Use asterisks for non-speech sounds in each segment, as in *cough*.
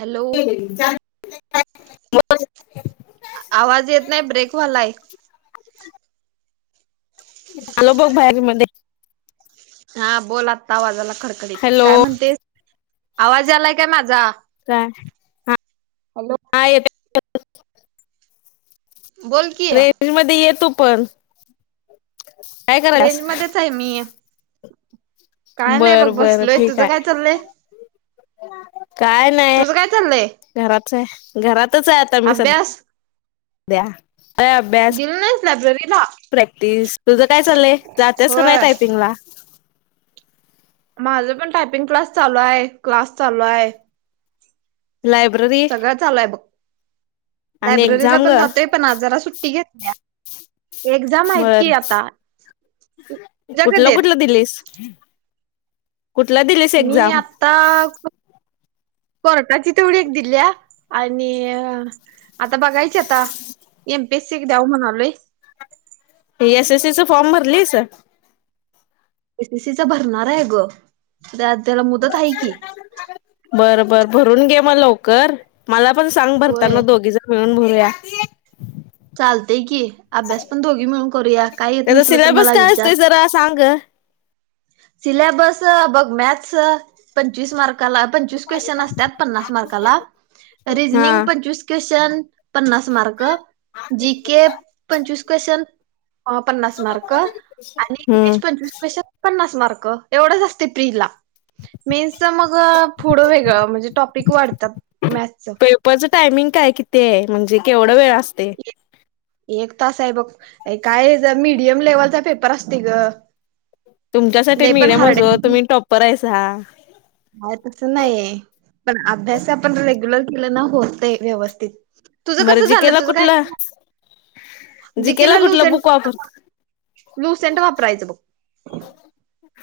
Hello *unintelligible* आवाज येत नाही ब्रेक व्हलाय. आलो बघ बाहेरी मध्ये हा बोल आता आवाज आला. खडखडीत, हॅलो काय म्हणतेस, आवाज यालाय काय माझा? काय हॅलो *unintelligible* बोल की रेंज मध्ये ये तु पण. काय करायल्यास? रेंज मध्येच आहे मी काय नाही बघ बर बर बसलोय ठीक तुझं काय आहे. चाललंय काय नाही तुझं काय चाललंय घरात आहे घरातच आहे आता मी सध अभ्यास ध्या. गेल नाही लाब्ररीत. प्रॅक्टिस तुझं काय चाललंय जातेस का नाही होय टायपिंग ला. माझं पण टायपिंग क्लास चालू आहे, क्लास चालू आहे. लायब्ररी. सगळं चालू आहे बघ आणि लायब्ररीला एक्झाम पण ग जातोय, पण आज‌ जरा सुट्टी घेतलीया. बर! तुझ्या कधी कुठलं आहेत कुठलं दिलीस. कुठला दिलेस मी एक्झाम? कोटाची तेवडी एक दिल्या. आणि आता बघायची आता. एमपियसि द्याव म्हणालय. हे एसएससी च फॉर्म भरलिस एसीसीचा भरणार आहे ग! त्याला मुदत आहे की बर बर बर! भरून घे मग लवकर, मला पण सांग भरताना, होय दोघी जण मिळून भरूया. चालतेय की अभ्यास पण दोघी मिळून करूया, काय येत त्याचा नसल तर सिलेबस मला काय विचार. असतोय जरा सांग ग. सिलेबस बघ मॅथस पंचवीस मार्क क्लासला पंचवीस क्वेशन असतात पन्नास मार्क्सला तरी रिजनींग हा पंचवीस क्वेश्न पन्नास मार्क जी के पंचवीस क्वेशन, पन्नास मार्क आणि हम्म इज पंचवीस क्वेशन, पन्नास मार्क एवढं जास्त प्रिला. मेन्सच मग पुढं वेगळं म्हणजे टॉपिक वाढतं मॅथच पेपरचं टायमिंग काय किती आहे म्हणजे केवढा वेळ असते एक तास आहे बघ काय ज मीडियम लेवलचा पेपर असतंय गं. तुमच्यासाठी मिडम असो तुम्ही टॉप्पर आहे सा काय तस नाही पण अभ्यास आपण रेग्युलर केले ना होतय व्यवस्थित. तुझं बरं कसं झालं जीकेला तुझं काय कुठलं जीकेला जिकला लूस कुठलं बुक वापरता लूसेंट वापरायचं ब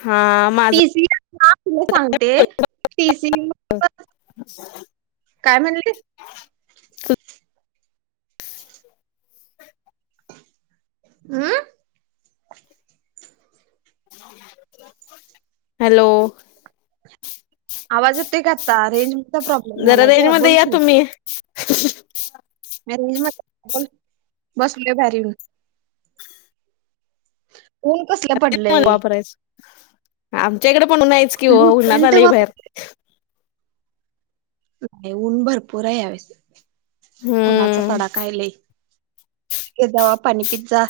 हा माझं टीसी ना तुला सांगते टीसी काय म्हणलीस हम! हॅलो! आवाज येतोय का आता? रेंज जरा रेंज मध्ये या तुम्ही. मी रेंज मधे बसलेय बाहेर येऊन. ऊन कसलं पडलंय वापरायच. आमच्या इकडे पणून नाहीच की हो उन्हात लुसेंट आलाय बाहेर. वापर नाही ऊन भरपूर आहे यावेळीस उन्हाचा हम्म तडाकालाय. के जावा पानी पितजा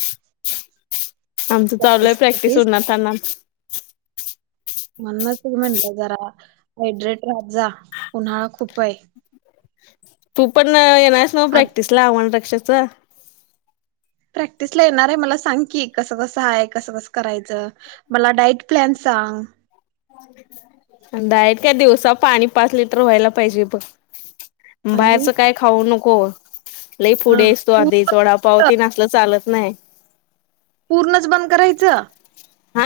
आमचं चालू आहे प्रॅक्टिस उन्हातानात. म्हणणच म्हणलं जरा हैड्रेड राजात जा, उन्हाळा खूप आहे. तू पण येणारस नव आज प्रॅक्टिस ला आव्हाण रक्षाच. प्रॅक्टिसला येणार आहे मला सांग की कस कसं आहे. कसं कसं करायचं. मला डाईट प्लॅन सां डायट का दिवसा पाणी पाच लिटर व्हायला पाहिजे बस आणि बाहेरच काही खाऊ नको, लई हा पुढे आहेस तू आधीच वडापाव पूर्णच ते असलं चालत नाही पूर्णच बंद करायचं? हा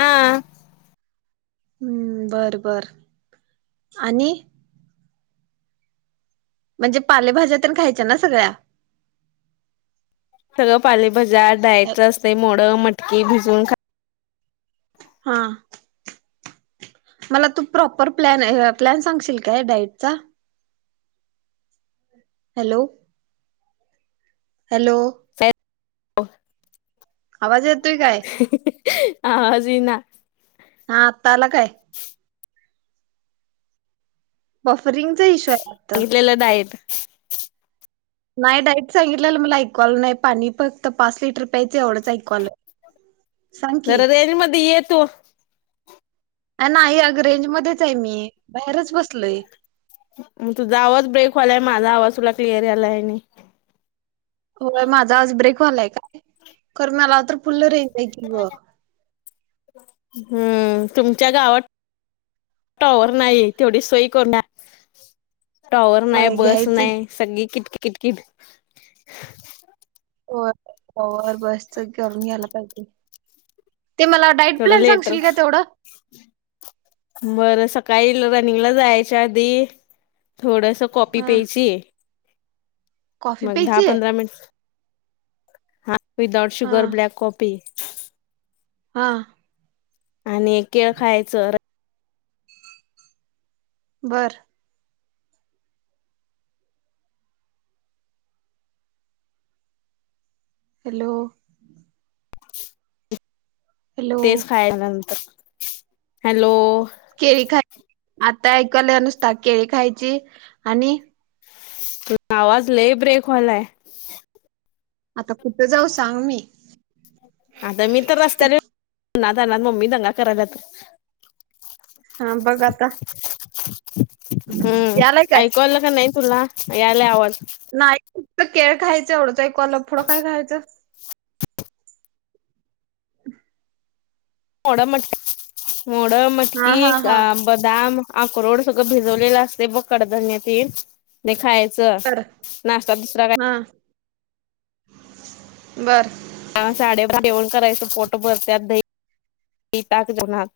हम्म बरं बर आणि, म्हणजे पालेभाज्या ते न खायच्या ना सगळ्या सगळं पालेभाज्या डाईट असते मोड मटकी भिजून खा हा. मला तू प्रॉपर प्लॅन ह प्लॅन सांगशील काय डाईटचा. हॅलो. हॅलो. ह. आवाज येतोय काय. आवाज इना. हा आता आला काय? ऑफरिंगचा इश्यू आहे वाटतं सांगितलेलं डायट. नाही डाईट सांगितलेलं मला ऐकू आलं नाही पाणी फक्त पाच लिटर प्यायचं एवढंच ऐकू आलं सांग की जरा रेंज मध्ये ये तू नाही अग रेंज मध्येच आहे, मी बाहेरच बसलोय मग तुझा आवाज ब्रेक व्हालाय माझा आवाज तुला क्लिअर यालाय आणि होय माझा आवाज ब्रेक व्हालाय काय खरं मला तर फुल्ल रेंज आहे की ग हुं तुमच्या गावात टॉवर नाहिय तेवढी सोय करा टॉवर नाही, होय बस घ्यायचं की नाही सगळी किट किटकिट. होय टॉवर, बसच करून घ्यायला पाहिजे. ते मला डाईट थोडं प्लॅन लेटर सांगशील का तेवढं? बरं सकाळी रनिंगला जायच्या आधी थोडस कॉपी हा प्यायची कॉफी मग दहा प्यायची आहे. पंधरा मिनट हा विदाउट हा शुगर ब्लॅक कॉफी हा. आणि केळ खायचं. बर, हॅलो हॅलो तेच खाय नंतर हॅलो. केळी खाय आता ऐकू आल्या नुसता केळी खायची आणि त आवाज लई ब्रेक व्हायलाय. आता कुठं जाऊ सांग मी. आता मी तर त रस्त्यावर हाय उन्हातान्हात मम्मी दंगा करायल्यात. हा बघ आता हुं यालाय काय ऐकू आलं का नाही? तुला यायला आवाज, नाही फक्त केळ खायच एवढंच ऐकू आलं पुढ काय खायचं? *inaudible* मोडं मटकी, मोडं हा मटकी, हा हा बदाम अक्रोड सगळं भिजवलेलं असतय बघ कडधान्य तेन ते खायाच. बर च नाश्ता दुसरा काय हा बर. साडेबाराला जेवण करायचं पोटभर त्यात दही ही ताक जेवनात.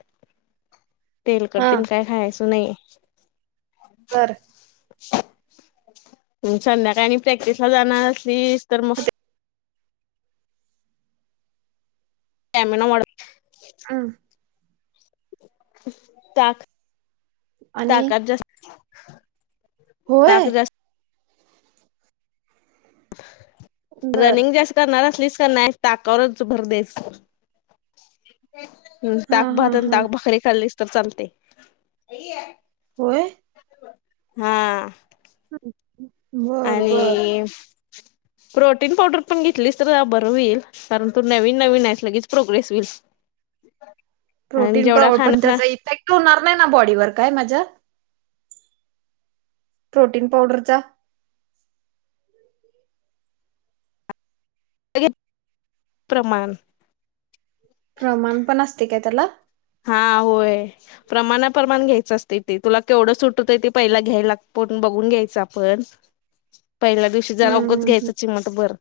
तेलकट् हा तेन काय खायचं नाही. बर. संध्याकाळी आणि प्रॅक्टिस ला जाणार असलीस तर मग स्टॅमिना वाढव की हम ताक आणि ताकात जास्त होय. ताक जास्त बर रनिंग जास्त करणारह्यास असलीस का नाय ताकावरच भर द्यायचं. हुं हा ताक हा भात आणि हा ताक भाकरी खाल्लीस तर चालतंय. होय. हा. *unintelligible* बर बर. आणि *inaudible* प्रोटीन पावडर पण घेतलीस तर बरं होईल कारण तू नवीन नवीन हाईस लगेच प्रोग्रेस होईल. *unintelligible* आणि प्रोटीन जेवढा पाव पण खाण्यात त्याचा ना इफेक्ट होणार नाही ना बॉडीवर काय माझ्या. प्रोटीन पावडरचा. *unintelligible* प्रमाण. प्रमाण पण असतय काय त्याला? हा होय प्रमाणाप्रमाण घ्यायचं असतय ते तुला केवढं सुट होतय ते पहिला घ्यायला कोठून बघून घ्यायचं आपण. पहिल्या दिवशी जर हम्म रगंच हम्म घ्यायचं चिमटभर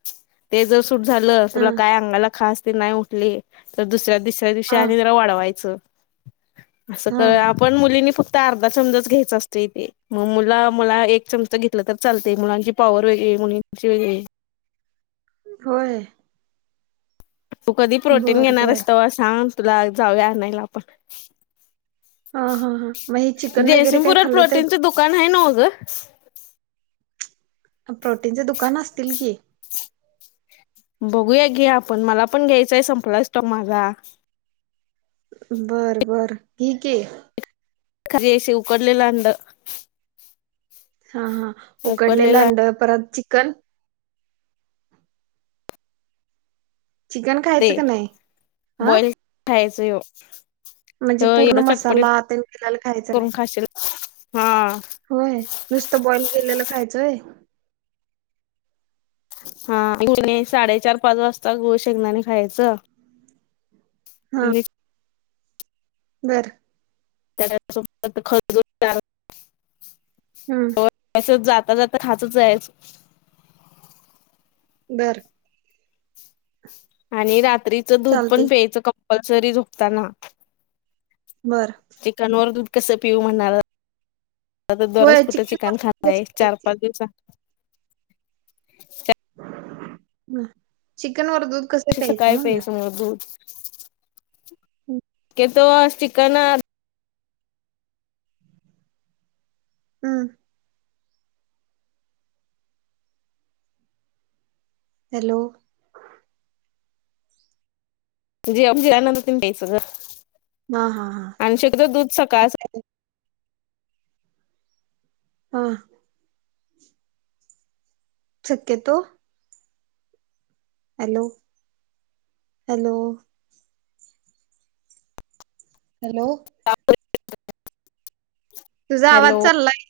ते जर सूट झालं तुला हम्म काय अंगाला खास तेन नाही उठली तर दुसऱ्या, तीसऱ्या दिवशी हा आणि जरा वाढवायचं. असं हा कर हा आपण मुलिंनी फक् त आर्धा चमचाच घ्यायच असतय ते मग मुला मुला एक चमच घेतला तर चालतय मुलांची पावर वेगळी मुलींची वेगळी. होय. तू कधी प्रोटीन बर घेणार बर हाईस तवा सांग तुला जाऊया आणायला आपण. हा हा हा मग हे चिकन वगैरे काय जयसिंगपुरात खाल्लं तर प्रोटीनचं दुकान हाय नवं ग. प्रोटीनचे दुकान असतील की. बघूया घे आपण मला पण घ्यायचंय संपलाय स्टॉक माझा. बर बर ठीके. खरी अशी उकडलेल अंड. हा हा उकडलेलं अंड परत चिकन? चिकन खायचं ते का नाही आ. बॉईल खायचं ह्यो. म्हणजे तर पूर्ण एवढं चटपटीत मसाला ते तिलाला खायच करून नाई. खाशील हा होय नुसत बॉइल केलेल खायचं होय. हा *unintelligible* साडेचार पाच वाजता गूळ शेगदाने खायचं आणि बरं. हम्म *unintelligible* येता जाता खातच जायचं. बरं. आणि रात्रीचं दूध पण चालतंय प्यायचं कंपल्सरी झोपताना. बर चिकनवर दूध कसं पिऊ म्हणा आता दररोज कुठे चिकन खानाराय चार, पाच दिवसा चिकन वर दूध कसं कस काय म्हणलं प्यायचं म दुध हम्म के तो चिकन. हम्म. हॅलो. *unintelligible* तेन प्यायचं ग. हा हा हा आणि शक्यतो दूध सकाळच आता- हा. शक्यतो. Hello hello. हॅलो तुझा हॅलो आवाज चाल्लाय.